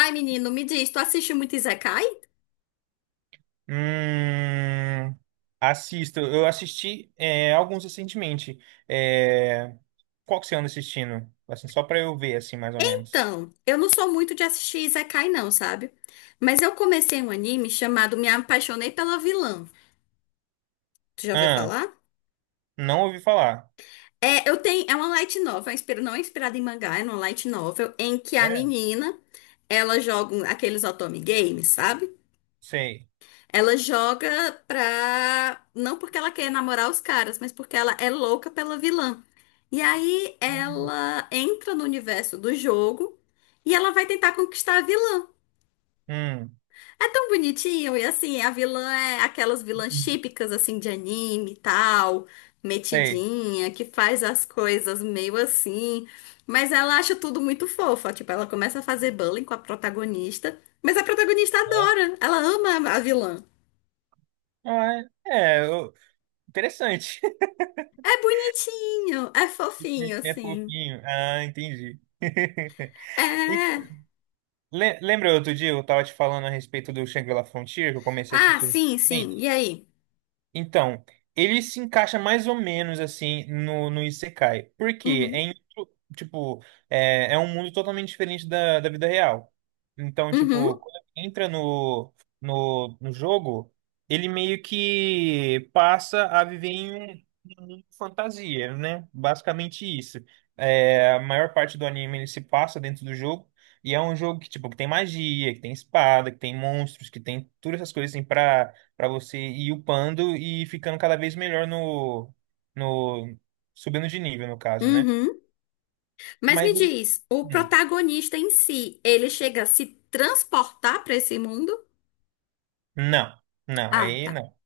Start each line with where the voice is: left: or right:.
left: Ai, menino, me diz, tu assiste muito Isekai?
right: Hum, assisto. Eu assisti alguns recentemente. É, qual que você anda assistindo? Assim, só pra eu ver, assim, mais ou menos.
left: Então, eu não sou muito de assistir Isekai, não, sabe? Mas eu comecei um anime chamado Me Apaixonei pela Vilã. Tu já ouviu
right: Ah,
left: falar?
right: não ouvi falar.
left: É, eu tenho, é uma light novel, não é inspirada em mangá, é uma light novel em que a
right: É,
left: menina, ela aqueles otome games, sabe?
right: sei.
left: Ela joga pra. Não porque ela quer namorar os caras, mas porque ela é louca pela vilã. E aí ela entra no universo do jogo e ela vai tentar conquistar a vilã.
right: Hum,
left: É tão bonitinho, e assim, a vilã é aquelas vilãs típicas, assim, de anime e tal,
right: sei.
left: metidinha, que faz as coisas meio assim. Mas ela acha tudo muito fofa. Tipo, ela começa a fazer bullying com a protagonista, mas a protagonista
right: É,
left: adora, ela ama a vilã.
right: Ah, é, É, eu- interessante.
left: É bonitinho, é fofinho,
right: É
left: assim.
right: fofinho. Ah, entendi.
left: É.
right: E
left: É.
right: lembra outro dia eu tava te falando a respeito do Shangri-La Frontier, que eu comecei a
left: Ah,
right: assistir recentemente?
left: sim, sim. E aí?
right: Então, ele se encaixa mais ou menos assim no Isekai. Por quê?
left: Uhum,
right: Tipo, é um mundo totalmente diferente da vida real. Então,
left: uhum,
right: tipo, quando entra no jogo, ele meio que passa a viver em um mundo de fantasia, né? Basicamente isso. É, a maior parte do anime ele se passa dentro do jogo. E é um jogo que, tipo, que tem magia, que tem espada, que tem monstros, que tem todas essas coisas assim, pra para você ir upando e ficando cada vez melhor no, subindo de nível, no caso, né?
left: uhum. Mas
right: Mas
left: me
right: ele,
left: diz, o
right: hum,
left: protagonista em si, ele chega a se transportar pra esse mundo?
right: não, não,
left: Ah,
right: aí
left: tá.
right: não.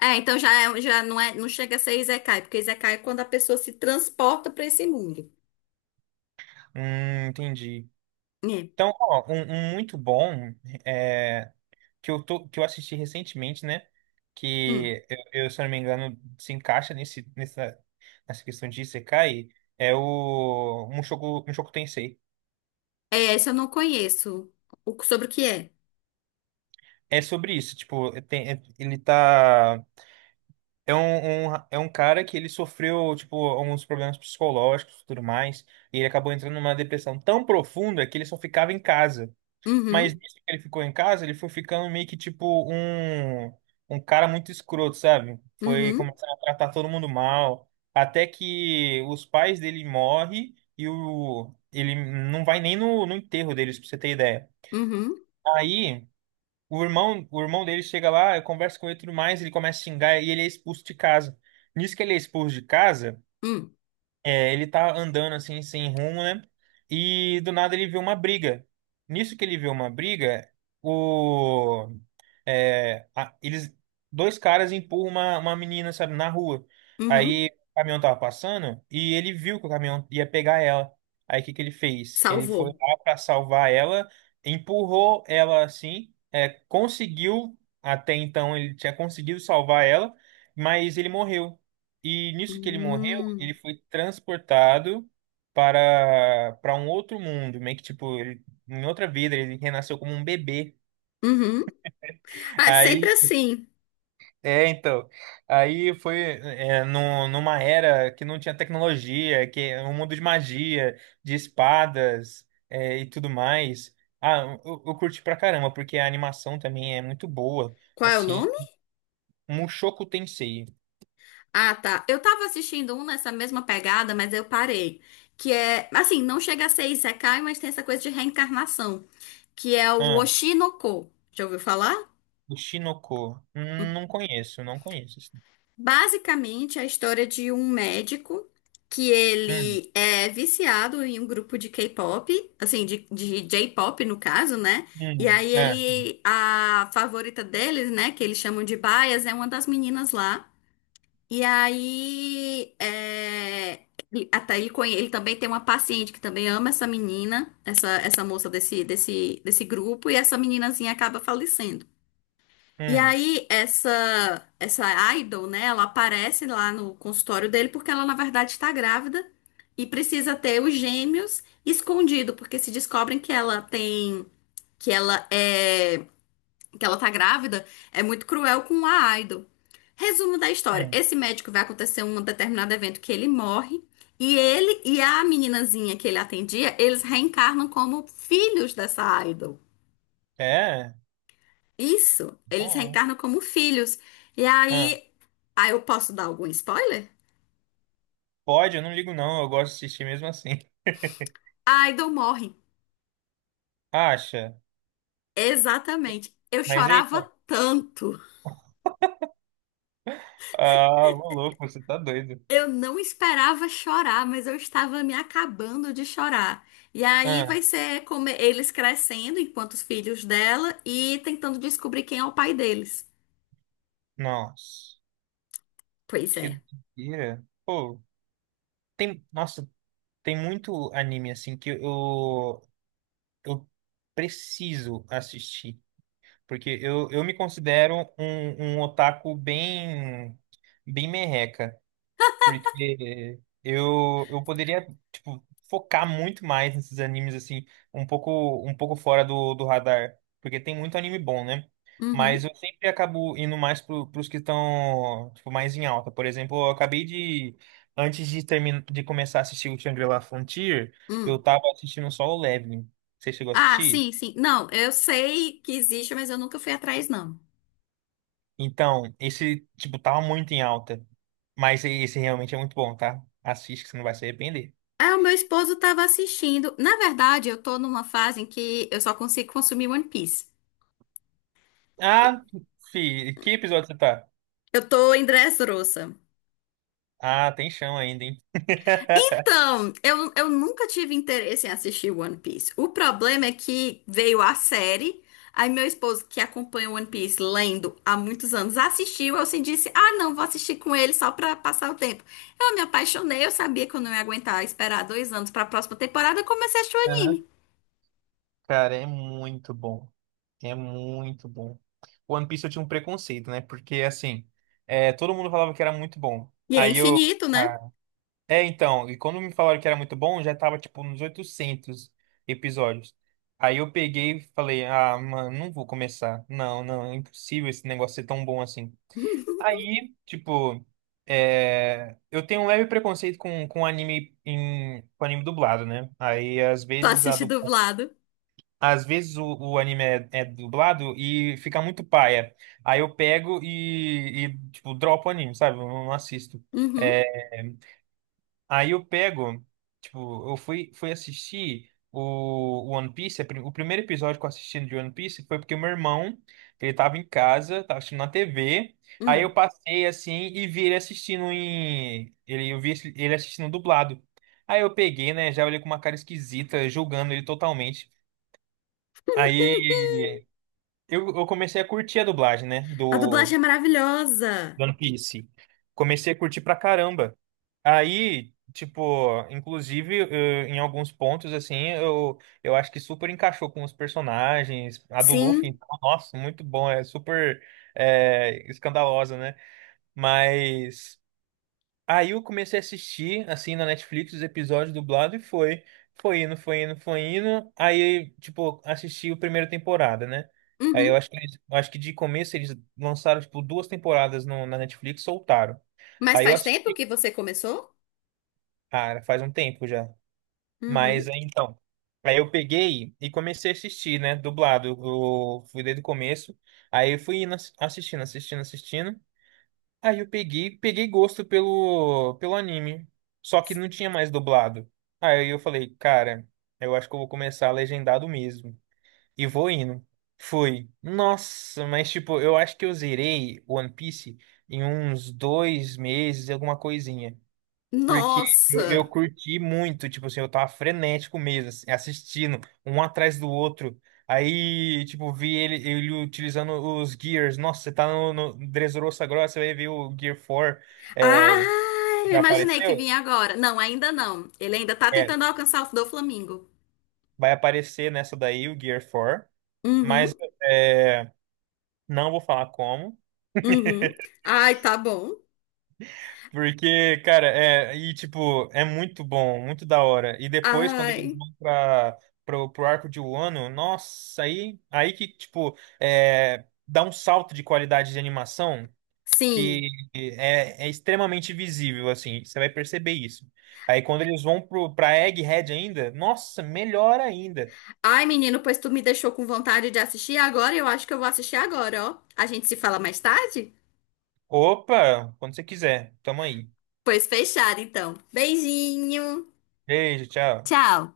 left: É, então já, já não é, não chega a ser Isekai, porque Isekai é quando a pessoa se transporta pra esse mundo.
right: Entendi.
left: É.
right: Então, ó, um muito bom é, que eu tô, que eu assisti recentemente, né?
left: Hum.
right: Que eu, se eu não me engano, se encaixa nessa questão de Isekai, é o Mushoku Tensei.
left: É, esse eu não conheço. O, sobre o que é?
right: É sobre isso, tipo, tem- ele tá É é um cara que ele sofreu, tipo, alguns problemas psicológicos e tudo mais, e ele acabou entrando numa depressão tão profunda que ele só ficava em casa. Mas
left: Uhum,
right: nisso que ele ficou em casa, ele foi ficando meio que, tipo, um cara muito escroto, sabe? Foi
left: uhum,
right: começando a tratar todo mundo mal, até que os pais dele morrem e ele não vai nem no enterro deles, pra você ter ideia.
left: uhum,
right: Aí. O irmão dele chega lá, conversa com ele e tudo mais, ele começa a xingar e ele é expulso de casa. Nisso que ele é expulso de casa,
left: uhum,
right: é, ele tá andando assim, sem rumo, né? E do nada ele vê uma briga. Nisso que ele vê uma briga, o é, a- eles, dois caras empurram uma menina, sabe, na rua.
left: uhum.
right: Aí o caminhão tava passando e ele viu que o caminhão ia pegar ela. Aí o que que ele fez? Ele foi
left: Salvou.
right: lá para salvar ela, empurrou ela assim, é, conseguiu, até então ele tinha conseguido salvar ela, mas ele morreu. E nisso que ele morreu,
left: Hum.
right: ele foi transportado para um outro mundo, meio que tipo, ele, em outra vida, ele renasceu como um bebê.
left: Uhum. Ah, é sempre
right: Aí
left: assim.
right: é, então. Aí foi é, numa era que não tinha tecnologia, que é um mundo de magia, de espadas é, e tudo mais. Ah, eu curti pra caramba, porque a animação também é muito boa.
left: Qual é o
right: Assim,
left: nome?
right: Mushoku Tensei.
left: Ah, tá. Eu tava assistindo um nessa mesma pegada, mas eu parei. Que é, assim, não chega a ser Isekai, mas tem essa coisa de reencarnação, que é o
right: Ah,
left: Oshinoko. Já ouviu falar?
right: o Shinoko. Não conheço, não conheço. Assim.
left: Basicamente, é a história de um médico que
right: Hum,
left: ele é viciado em um grupo de K-pop, assim, de J-pop no caso, né? E
right: hum,
left: aí
right: é,
left: ele, a favorita deles, né, que eles chamam de Bias, é uma das meninas lá. E aí, é, ele também tem uma paciente que também ama essa menina, essa moça desse grupo, e essa meninazinha acaba falecendo. E
right: hum,
left: aí, essa idol, né, ela aparece lá no consultório dele porque ela, na verdade, está grávida e precisa ter os gêmeos escondido, porque se descobrem que ela é que ela tá grávida, é muito cruel com a Idol. Resumo da história:
right: hum.
left: esse médico vai acontecer um determinado evento que ele morre, e ele e a meninazinha que ele atendia, eles reencarnam como filhos dessa Idol.
right: É?
left: Isso, eles
right: Bom.
left: reencarnam como filhos. E
right: Ah,
left: aí, aí eu posso dar algum spoiler?
right: pode, eu não ligo não, eu gosto de assistir mesmo assim.
left: A Idol morre.
right: Acha?
left: Exatamente. Eu
right: Mas aí.
left: chorava tanto.
right: Ah, ô louco, você tá doido.
left: Eu não esperava chorar, mas eu estava me acabando de chorar. E aí
right: Ah,
left: vai ser como eles crescendo enquanto os filhos dela e tentando descobrir quem é o pai deles.
right: nossa,
left: Pois
right: que
left: é.
right: doideira. Pô, tem, nossa, tem muito anime assim eu preciso assistir, porque eu me considero um otaku bem merreca. Porque eu poderia, tipo, focar muito mais nesses animes, assim, um pouco fora do radar. Porque tem muito anime bom, né? Mas
left: Uhum.
right: eu sempre acabo indo mais pros que estão, tipo, mais em alta. Por exemplo, antes de terminar, de começar a assistir o Shangri-La Frontier, eu
left: Hum.
right: tava assistindo só o Leveling. Você chegou a
left: Ah,
right: assistir?
left: sim, sim. Não, eu sei que existe, mas eu nunca fui atrás, não.
right: Então, esse, tipo, tava muito em alta. Mas esse realmente é muito bom, tá? Assiste que você não vai se arrepender.
left: Ah, o meu esposo estava assistindo. Na verdade, eu tô numa fase em que eu só consigo consumir One Piece.
right: Ah, fi, que episódio você tá?
left: Eu tô em Dressrosa.
right: Ah, tem chão ainda, hein?
left: Então, eu nunca tive interesse em assistir One Piece. O problema é que veio a série, aí meu esposo, que acompanha One Piece lendo há muitos anos, assistiu. Eu assim disse: Ah, não, vou assistir com ele só pra passar o tempo. Eu me apaixonei, eu sabia que eu não ia aguentar esperar 2 anos pra próxima temporada. Eu comecei a assistir o
right: Aham.
left: anime.
right: Cara, é muito bom. É muito bom. One Piece eu tinha um preconceito, né? Porque, assim, é, todo mundo falava que era muito bom.
left: E é
right: Aí eu.
left: infinito, né?
right: ah, então, e quando me falaram que era muito bom, já tava, tipo, nos 800 episódios. Aí eu peguei e falei, ah, mano, não vou começar. Não, não, é impossível esse negócio ser tão bom assim. Aí, tipo, é, eu tenho um leve preconceito com anime com anime dublado, né? Aí, às
left: Tu
right: vezes,
left: assiste dublado.
right: às vezes o anime é dublado e fica muito paia. Aí eu pego e, tipo, dropo o anime, sabe? Eu não assisto.
left: Uhum,
right: Eh, Aí eu pego, tipo, eu fui, fui assistir o One Piece, o primeiro episódio que eu assisti de One Piece foi porque o meu irmão, ele tava em casa, tava assistindo na TV, aí eu
left: hum.
right: passei assim e vi ele assistindo eu vi ele assistindo dublado. Aí eu peguei, né, já olhei com uma cara esquisita, julgando ele totalmente. Aí eu comecei a curtir a dublagem, né,
left: A dublagem é maravilhosa.
right: do One Piece. Comecei a curtir pra caramba. Aí, tipo, inclusive, eh, em alguns pontos, assim, eu acho que super encaixou com os personagens. A do Luffy,
left: Sim.
right: então, nossa, muito bom, é super escandalosa, né? Mas aí eu comecei a assistir, assim, na Netflix, os episódios dublados e foi. Foi indo, foi indo, foi indo. Aí, tipo, assisti a primeira temporada, né? Aí eu
left: Uhum.
right: acho eu acho que de começo eles lançaram, tipo, duas temporadas no, na Netflix, e soltaram.
left: Mas
right: Aí eu
left: faz tempo
right: assisti,
left: que você começou?
right: cara, faz um tempo já.
left: Uhum.
right: Mas aí então, aí eu peguei e comecei a assistir, né? Dublado. Eu fui desde o começo. Aí eu fui indo assistindo, assistindo, assistindo. Aí eu peguei, peguei gosto pelo anime. Só que não tinha mais dublado. Aí eu falei, cara, eu acho que eu vou começar legendado mesmo. E vou indo. Fui. Nossa, mas tipo, eu acho que eu zerei One Piece em uns dois meses, alguma coisinha. Porque eu
left: Nossa!
right: curti muito, tipo assim, eu tava frenético mesmo, assim, assistindo um atrás do outro. Aí, tipo, vi ele utilizando os Gears. Nossa, você tá no Dressrosa agora, você vai ver o Gear 4. É,
left: Ah, eu
right: já
left: imaginei que
right: apareceu?
left: vinha agora. Não, ainda não. Ele ainda tá
right: É,
left: tentando alcançar o do Flamengo.
right: vai aparecer nessa daí, o Gear 4.
left: Uhum,
right: Mas é, não vou falar como.
left: uhum. Ai, tá bom.
right: Porque, cara, é, e tipo, é muito bom, muito da hora. E depois, quando eles
left: Ai,
right: vão pro arco de Wano, nossa, aí que, tipo, é, dá um salto de qualidade de animação
left: sim.
right: que é extremamente visível, assim, você vai perceber isso. Aí quando eles vão pra Egghead ainda, nossa, melhor ainda.
left: Ai, menino, pois tu me deixou com vontade de assistir agora. Eu acho que eu vou assistir agora, ó. A gente se fala mais tarde?
right: Opa, quando você quiser, tamo aí.
left: Pois fechado, então. Beijinho.
right: Beijo, tchau.
left: Tchau.